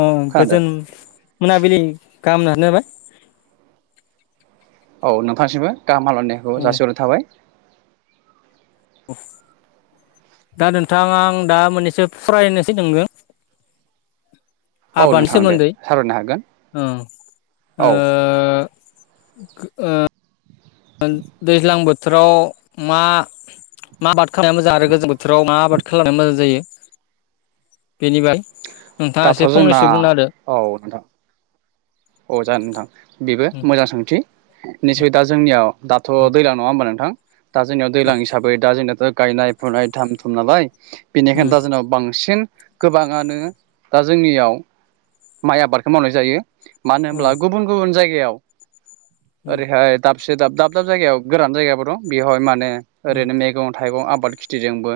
अ खोनादों गोजोन मोनाबिलिनि गाहाम [unintelligible] औ नोंथांनिसिमबो गाहाम हामलायनायखौ जासि हरनाय थाबाय। दा नोंथां आं दा मोननैसो [unintelligible] नोंनो औ आबादनि नोंथां दे सोमोन्दै सावरायनो हागोन औ ओ औ ओ दैज्लां बोथोराव मा मा आबाद खालामनाया मोजां आरो गोजां बोथोराव मा आबाद खालामनाया मोजां जायो। बेनिफाय दाथ' जोंना औ नोंथां। अ जागोन नोंथां बेबो उम मोजां सोंथि। निसय दा जोंनियाव दाथ' दैज्लां नङा होमबा नोंथां। दा जोंनियाव दैलां हिसाबै दा जोंनाथ' गायनाय फुनाय थाम थुम नालाय। बेनिखायनो उम दा जोंनाव बांसिन। गोबाङानो दा जोंनियाव माइ आबादखौ मावनाय जायो। मानो होनब्ला गुबुन गुबुन जाय याव। ओरैहाय से दाब दाब दाब जायगायाव गोरान जायगाबो दं बेवहाय माने ओरैनो मैगं थाइगं आब बाद खिथिजोंबो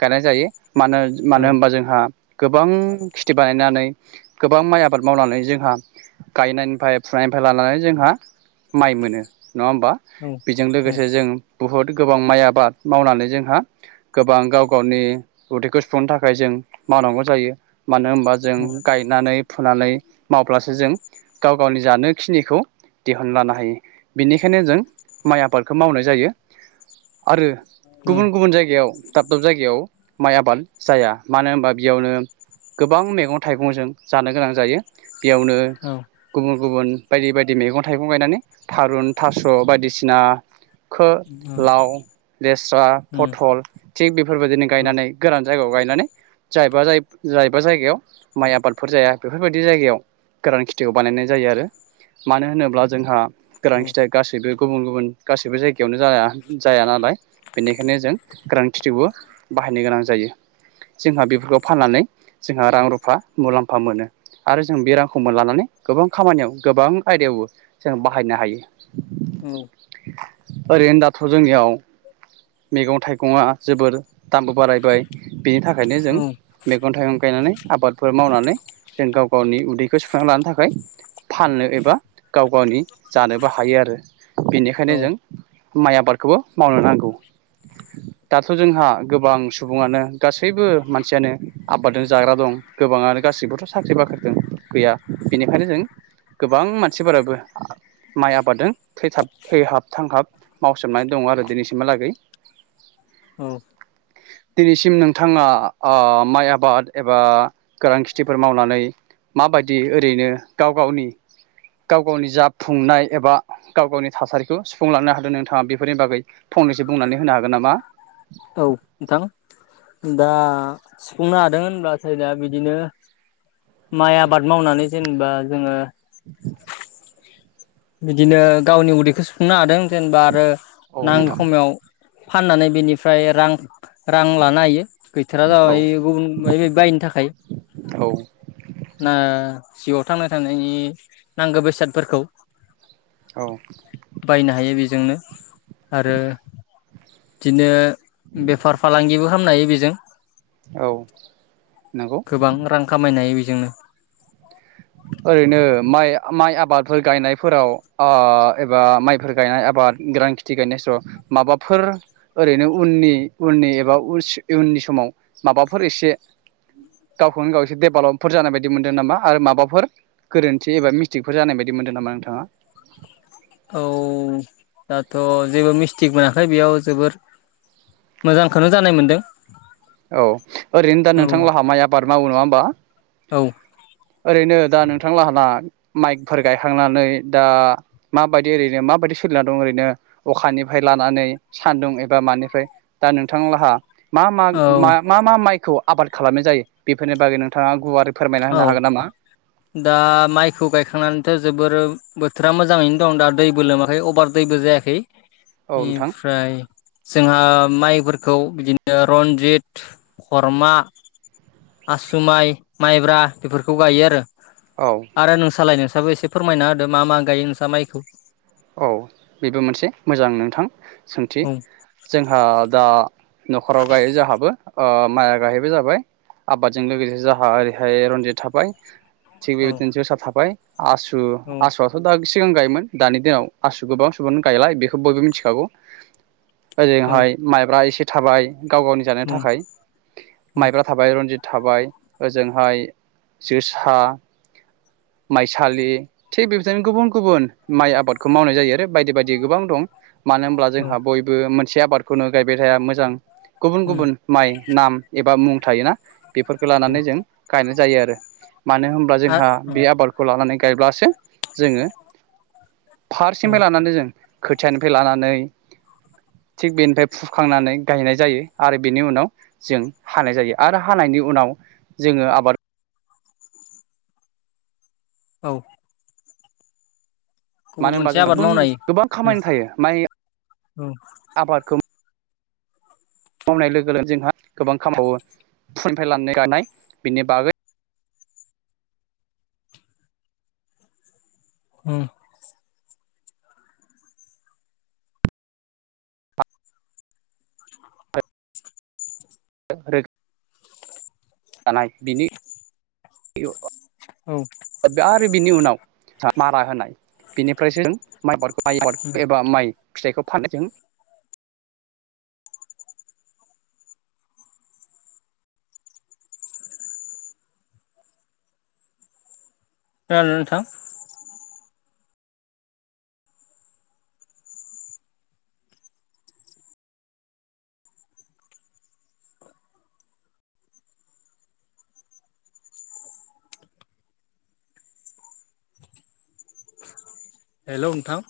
गायनाय जायो। मानो औ मानो होनबा जोंहा गोबां खेथि बानायनानै गोबां माइ आबाद मावनानै जोंहा गायनायनिफ्राय फुनायनिफ्राय लानानै जोंहा माइ मोनो। नङा होमबा उम बेजों उम लोगोसे जों बहुत गोबां माइ आबाद मावनानै जोंहा गोबां गाव गावनि उदैखौ सुफुंनो थाखाय जों मावनांगौ जायो। मानो होनबा जों गायनानै फुनानै मावब्लासो जों गाव गावनि जानोखिनिखौ दिहुनना लानो हायो बेनिखायनो जों माइ आबादखौ मावनाय जायो। आरो गुबुन गुबुन जायगायाव दाब दाब जायगायाव। माइ आबाद जाया मानो होनबा बेयावनो गोबां मैगं थाइगंजों जानो गोनां जायो। बेयावनो औ गुबुन गुबुन बायदि बायदि मैगं थाइगं गायनानै थारुन थास' बायदिसिना खो लाव लेस्रा उम फथल थिग बेफोरबायदिनो औ गायनानै गोरान जायगायाव गायनानै जायबा जाय जायबा जायगायाव माइ आबादफोर जाया बेफोरबायदि जायगायाव गोरान खे थिखौ बानायनाय जायो आरो मानो होनोब्ला जोंहा औ गोरान खिथिया गासैबो गुबुन गुबुन गासैबो जायगायावनो जाया जाया नालाय बेनिखायनो जों गोरान खिथिबो बाहायनो गोनां जायो जोंहा बेफोरखौ फाननानै जोंहा रां रुफा मुलाम्फा मोनो आरो जों बे रांखौ मोनलानानै। गोबां खामानियाव गोबां आयदायावबो जों बाहायनो हायो। औ। ओरैनो दाथ' जोंनियाव मैगं थाइगङा जोबोर दामबो बारायबाय बिनि थाखायनो जों उम औ मैगं थाइगं गायनानै आबादफोर मावनानै जों गाव गावनि उदैखौ सुफांना लानो थाखा खाय फाननो एबा गाव गावनि जानोबो हायो आरो औ बेनिखायनो औ जों माइ आबादखौबो मावनो नांगौ दाथ' जोंहा गोबां सुबुङानो गासैबो मानसियानो आबादजों जाग्रा दं गोबाङानो गासैबोथ' साख्रि बाख्रिजों गैया। बेनिखायनो जों गोबां मानसिफोराबो माइ आबादजों थैथाब थैहाब थांहाब मावसोमनानै दङ आरो दिनैसिमहालागै। औ। दिनैसिम नोंथाङा ओ माइ आबाद एबा गोरान खेथिफोर मावनानै माबायदि ओ ओरैनो गाव गावनि गाव गावनि जाफुंनाय एबा गाव गावनि थासारिखौ सुफुंलांनो हादों नोंथाङा बेफोरनि बागै फंनैसो बुंनानै होनो हागोन नामा? औ नोंथां दा सुफुंनो हादों होनब्लाथाय दा बिदिनो माइ आबाद मावनानै जेनेबा जोङो बिदिनो गावनि उदैखौ सुफुंनो हादों जेनेबा आरो औ नांगौ नोंथां खमायाव फाननानै बेनिफ्राय रां रां लानो हायो‌। गैथारा औ जाबाय गुबुन मायबा मायबि बायनो थाखाय औ ना जिउआव थांना थानायनि नांगो बेसादफोरखौ औ। जोंनो आरो बिदिनो बेफार फालांगिबो खामनो हायो बेजों औ नंगौ। जोंनो। ओरैनो माइ माइ आबादफोर गायनायफोराव ओ एबा माइफोर गायनाय आबाद गोरान खेथि गायनाय समाव माबाफोर ओरैनो उननि उननि एबा उज इउननि समाव माबाफोर एसे गावखौनो गाव एसे डेभेलपफोर जानाय बायदि मोनदों नामा आरो माबाफोर गोरोन्थि एबा मिस्टेकफोर जानाय बायदि मोनदों नामा नोंथाङा? औ दाथ' जेबो मिस्टेक मोनाखै बेयाव जोबोर मोजांखौनो जानाय मोनदों। औ ओरैनो दा औ नोंथां लाहा माइ आबाद मावो नङा होमबा औ ओरैनो दा नोंथांलाहा माइकफोर गायखांनानै दा माबायदि ओरैनो माबायदि सोलिनानै दं ओरैनो अखानिफ्राय लानानै सान्दुं एबा मानिफ्राय दा नोंथां लाहा मा औ मा-मा-मा माइखौ आबाद खालामनाय जायो बेफोरनि बागै नोंथाङा गुवार औ दा माइखौ गायखांनानैथ' जोबोर बोथोरा मोजाङैनो दं दा दैबो लोमाखै अभार दैबो जायाखै। औ नोंथां बेनिफ्राय जोंहा माइ फोरखौ बिदिनो रनजित खरमा आसु माइ माइब्रा बेफोरखौ गायो आरो औ आरो नोंसालाय नोंस साबो एसे फोरमायना होदो मा मा गायो नोंसा माइखौ? औ बेबो मोनसे मोजां नोंथां। सोंथि औ जोंहा दा न'खराव गायो जाहाबो ओ माइआ गाहैबो जाबाय आबादजों लोगोसे जाहा ओरैहाय रन्जित थाबाय थिग औ बेबादि तिनसेयाव साफाबाय आसु औ आसुआथ' दा सिगां गायोमोन दानि दिनाव आसु गोबां सुबुंआनो गायला बेखौ बयबो मिथिखागौ औ ओजोंहाय माइब्रा एसे थाबाय गाव गावनि जानो औ थाखाय औ माइब्रा थाबाय रनजित थाबाय ओजोंहाय जोसा माइसालि थिग बेबदिनो गुबुन गुबुन माइ आबाद खौ मावनाय जायो आरो बायदि बायदि गोबां दं मानो होमब्ला औ जोंहा बयबो मोन से आबादखौनो गायबाय थाया मोजां गुबुन उम गुबुन माइ नाम एबा मुं थायोना? बेफोरखो लानानै जों गायनाय जायो आरो मानो होमबा जोंहा आरो औ बे आबादखौ लानानै गायब्लासो जोङो औ फारसेनिफ्राय लानानै जों खोथियानिफ्राय लानानै थिग बेनिफ्राय फुखांनानै गायनाय जायो आरो बेनि उनाव जों हानाय जायो आरो हानायनि उनाव जोङो आबाद औ गुबुन मानो होनबा मोनसे जों आबाद गुबुन मावनो हायो गोबां औ खामानि थायो माइ औ आबादखौ मावनाय लोगो लोगो जोंहा गोबां खाम मावो ओमफ्राय लानाय गानाय बेनि बागै उम [unintelligible] थानाय बिनि [unintelligible] औ रो बिनि उनाव आ मारा होनाय बिनिफ्रायसो जों माइ बाद माइ आबाद एबा माइ फिथाइखौ फाननायजों खोनादोंना नोंथां? हेल' नोंथां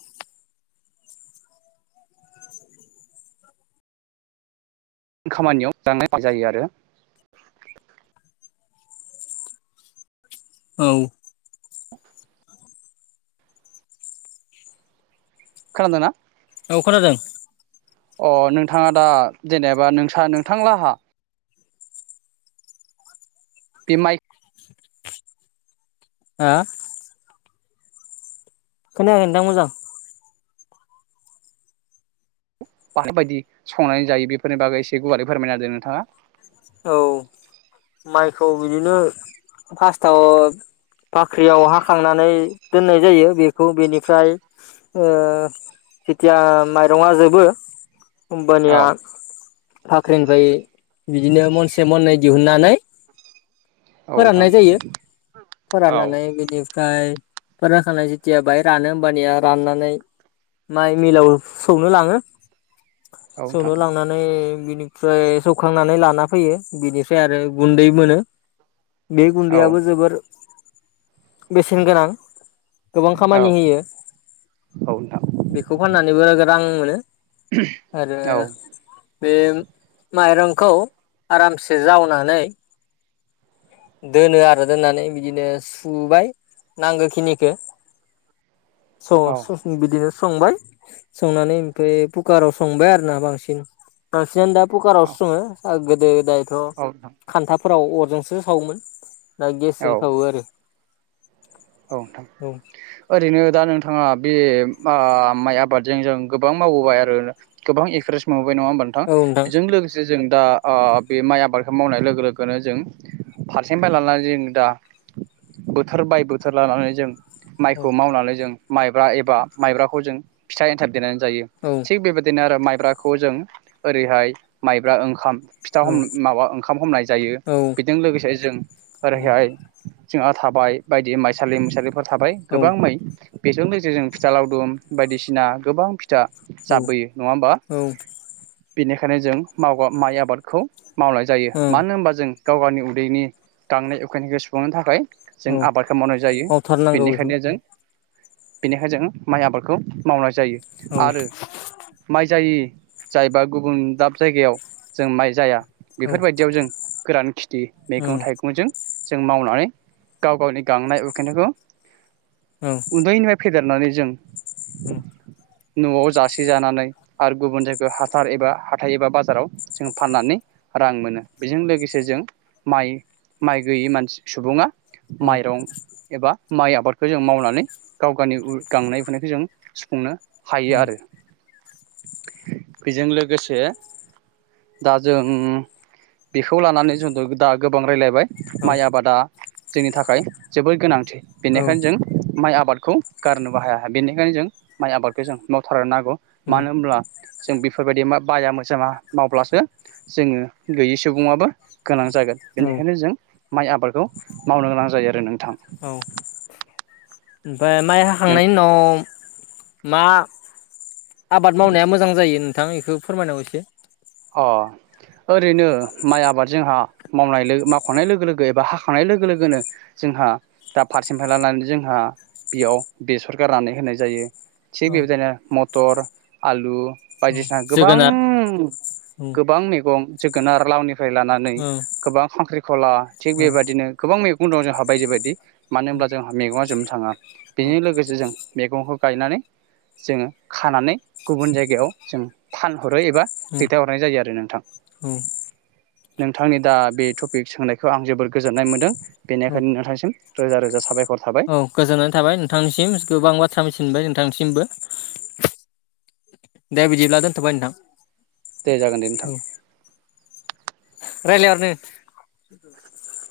खामानियाव जानाय जायो आरो औ खोनादों ना औ खोनादों अ नोंथाङा दा जेनेबा नोंसा नोंथां लाहा बेमाइ आ खोनाया ओंथां मोजां। बाहायबायदि संनानै जायो बेफोरनि बागै एसे गुवारै फोरमायनाहोदों नोंथाङा। औ माइखौ बिदिनो फासटाव फाख्रियाव हाखांनानै दोननाय जायो बेखौ बेनिफ्राय ओ जेथिया माइरङा जोबो होमबानिया औ फाख्रिन बाय बिदिनो मनसे मनै दिहुननानै औ नोंथां फोराननाय जायो फोराननानै औ बेनि फाय फोरा खानाय जेथिया बाहाय रानो होमबानिया राननानै माइ मिलाव सौनो लाङो औ नोंथां सौनो लांनानै बिनि फ्राय सौखांनानै लाना फैयो बिनिफ्राय आरो गुन्दै मोनो बे औ गुन्दैयाबो जोबोर बेसेन गोनां गोबां खामानि औ होयो औ नोंथां बेखौ फाननानैबो रां मोनो आरो औ। बे माइरंखौ आरामसे जावनानै दोनो आरो दोननानै बिदिनो सुबाय नांगो खिनिखो औ स-ससमि बिदिनो संबाय संनानै ओमफ्राय फुकाराव संबाय आरोना बांसिन बांसिनानो दा फुकारावसो सङो आ गोदो दाय द नोंथां खान्थाब फोराव अरजास ओ सावोमोन दा गेसजों औ सावो आरो। औ नोंथां औ ओरैनो दा नोंथाङा बे मा माइ आबादजें जों गोबां मावबोबाय आरो गोबां एक्सप्रेस मो नंया होमबा नोंथां बेजों लोगोसे जों दा आ बे माइ आबादखौ मावनाय लोगो लोगोनो जों फारसें बाय लानानै जों दा बोथोर बाय बो चोर लानानै जों औ माइखौ मावनानै जों माइब्रा एबा माइब्राखौ जों फिथा एन्थार देनोन जायो औ थिख बेबायदिनो आरोब माइब्राखौ जों ओरैहाय माइब्रा ओंखाम फिथा हम माबा ओंखाम हमनाय जायो औ बेजों लोगोसे जों ओरैहाय जोंहा थाबाय बायदि माइ मलिसालिफोर थाबाय गोबां माइ बेजों लोगोसे जों फिथा लावदुम बायदिसिना गोबां जा जाबबोयो नङा होमबा औ बेनिखायनो जों माव माइ आबादखौ मावनाय जायो ओं मानो होनबा जों गाव गावनि उदैनि गांनाय उखैनायखौ सुफुंनो थाखाय जों आबादखौ मावनाय जायो। मावथार नांगौ बेखौ बेनिखायनो जों बेनिखायनो जों माइ आबादखौ मावनाय जायो औ आरो माइ जायै जायबा गुबुन दाब जायगायाव जों माइ जाया औ बेफोरबायदियाव जों गोरानखिथि मैगं ओं थाइगंजों जों मावनानै गाव गावनि गांनाय उ खैनायखौ उदनो मफ फेदेरनानै जों उम नआव जासेजानानै आरो गुबुन जायगायाव हासार एबा हाथाइ एबा बाजाराव जों फाननानै रां मोनो बेजों लोगोसे जों माइ माइ गैयै मानसि सुबुङा औ माइरं माइ आबादखौ जों मावनानै गाव गावनि गांनाय उनायखौ जों सुफुंनो हायो आरो बेजों लोगोसे दा जों बेखौ लानानै जोंथ दा गोबां राय्लायबाय औ माइ आबादा जोंनि थाखाय जोबोर गोनां। बेनिखायनो जों माइ आबाद खौ गारनोबो हाया बेनिखायनो जों माइ आबादखौ जों मावथारनो नांगौ। औ मानो होनोमब्ला जों बेफोरबायदि म बाया मोजोमा मावब्लासो जोङो गैयि सुबुंङाबो गोनां जागोन। औ बेनि खायनो जों माइ आबादखौ मावनो गोनां जायो आरो नोंथां। उम ओमफ्राय माइ नोंथ हाखांनायनि उनाव मा आबाद मावनाया मोजां जायो नोंथां एखौ फोरमायनांगौ एसे। अ ओरैनो माइ आबाद जोंहा मावनाय मावखांनाय लोगो लोगो एबा हाखांनाय लोगो लोगोनो जोंहा दा फारसेनिफ्राय लानानै जोंहा बेयाव बेसर गारनानै होनाय जायो, थिग औ बेबायदिनो म टर।, आलु, औ बायदिसिना गोबां जोगोनार उम गोबां मै गं जोगोनार आरो लावनि लानानै उम गोबां खांख्रिखला थिग उम बेबदिनो गोबां मै उनाव जों हा बायदि बायदि मानो होनब्ला जोंहा मेगंआ जोबनो था थाङा। उम बेजों लोगोसे जों मैगंखौ गायनानै जोङो खानानै गुबुन जायगायाव जों फानहरो एबा उम दैथायहरनाय जायो आरो नोंथां। उम नोंथांनि दा बे टपिक सोंनायखौ आं जोबोर गोजोननाय मोनदों। उम बेनिखायनो नोंथांसिम रोजा रोजा साबायखर थाबाय औ गोजोननाय थाबाय नोंथांनिसिम गोबां बार सामिसिनबाय नोंथांसिमबो, दे बिदिब्ला दोनथ'बाय नोंथां। दे जागोन दे नोंथां। रायलायहरदो